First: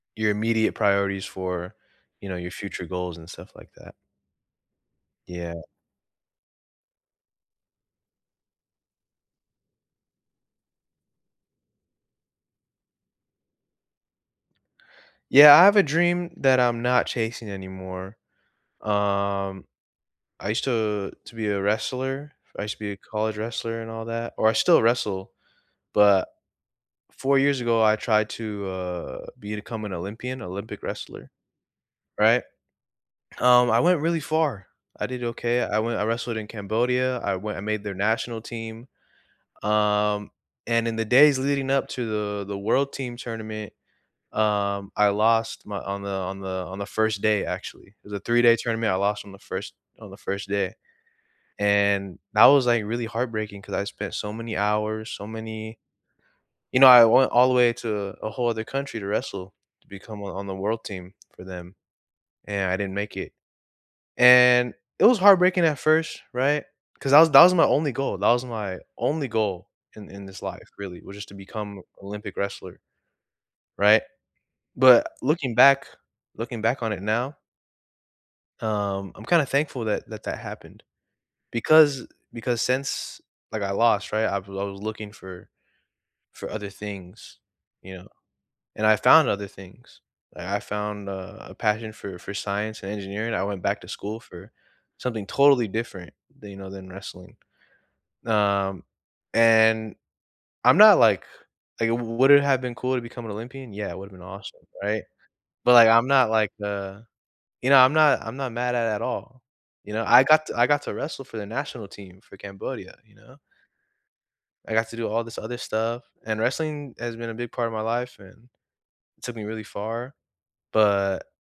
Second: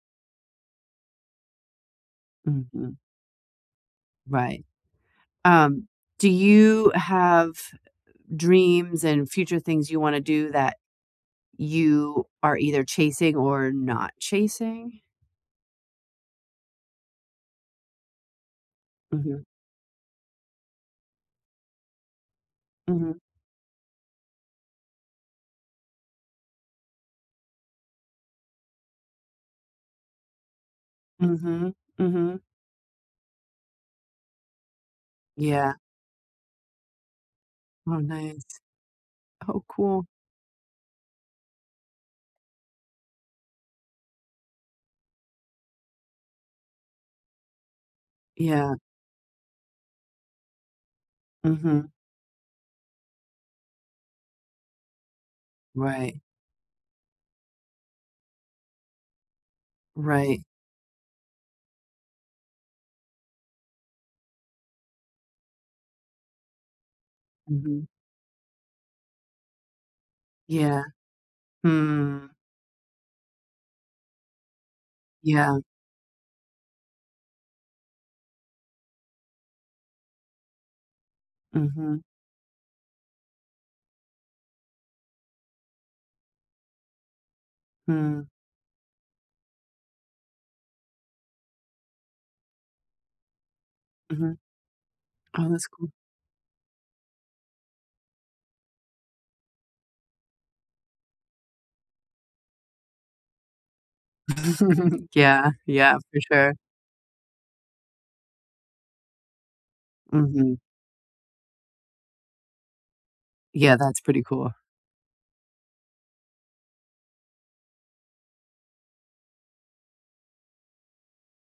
Your immediate priorities for, you know, your future Mhm. goals and stuff like that. Right. Yeah. Um, do you have dreams and future things you wanna do that you are either chasing or not chasing? Yeah. I have a dream that I'm not chasing anymore. Mhm. Um, I used to to be a wrestler, I used to be a Mhm. college wrestler and all that or I still wrestle, but, 4 years ago, I tried to, uh, become an Olympian, Olympic wrestler, Mhm. Mhm. right, um, I went really far, I did okay. Yeah. I went I wrestled in Cambodia, I went and made Oh, their national nice. team. Oh, cool. Um, and in the days leading up to the the world team tournament, um, I lost my on the on the on the 1st day, actually it was a three-day Yeah. tournament, I lost on the 1st on the 1st day. Mhm. And that was, like, really heartbreaking 'cause I spent so many hours, so many Right. you know I went all the way to a whole other country to wrestle, to become on Right. on the world team for them, and I didn't make it. And, it was heartbreaking at 1st, right? 'Cause that was that was my Mhm. only goal, that was my only goal in in this life, Yeah. really, was just to become Hmm. Olympic wrestler, right? But, looking Yeah. back looking back on it now um, I'm kinda thankful that that, that happened Mhm. because, eh because since, like, I lost, right? I was I was looking for for other things, you know, Hmm. and I found other things. Like, I found a a passion for for science and engineering. I went back to school Mhm. for something Oh, that's totally cool. different than you know, than wrestling. Um, and I'm not, like like, "W would it have been cool to become an Olympian?" Yeah, it would have been awesome, right? Yeah. But, like, Yeah. I'm For not, like, sure. uh you know, I'm not I'm not mad at at all, you know? I got t Mhm. I got to wrestle for the national team for Cambodia, you know? Yeah, that's pretty cool. I got to do all this other stuff, and wrestling has been a big part of my life and took me really far, but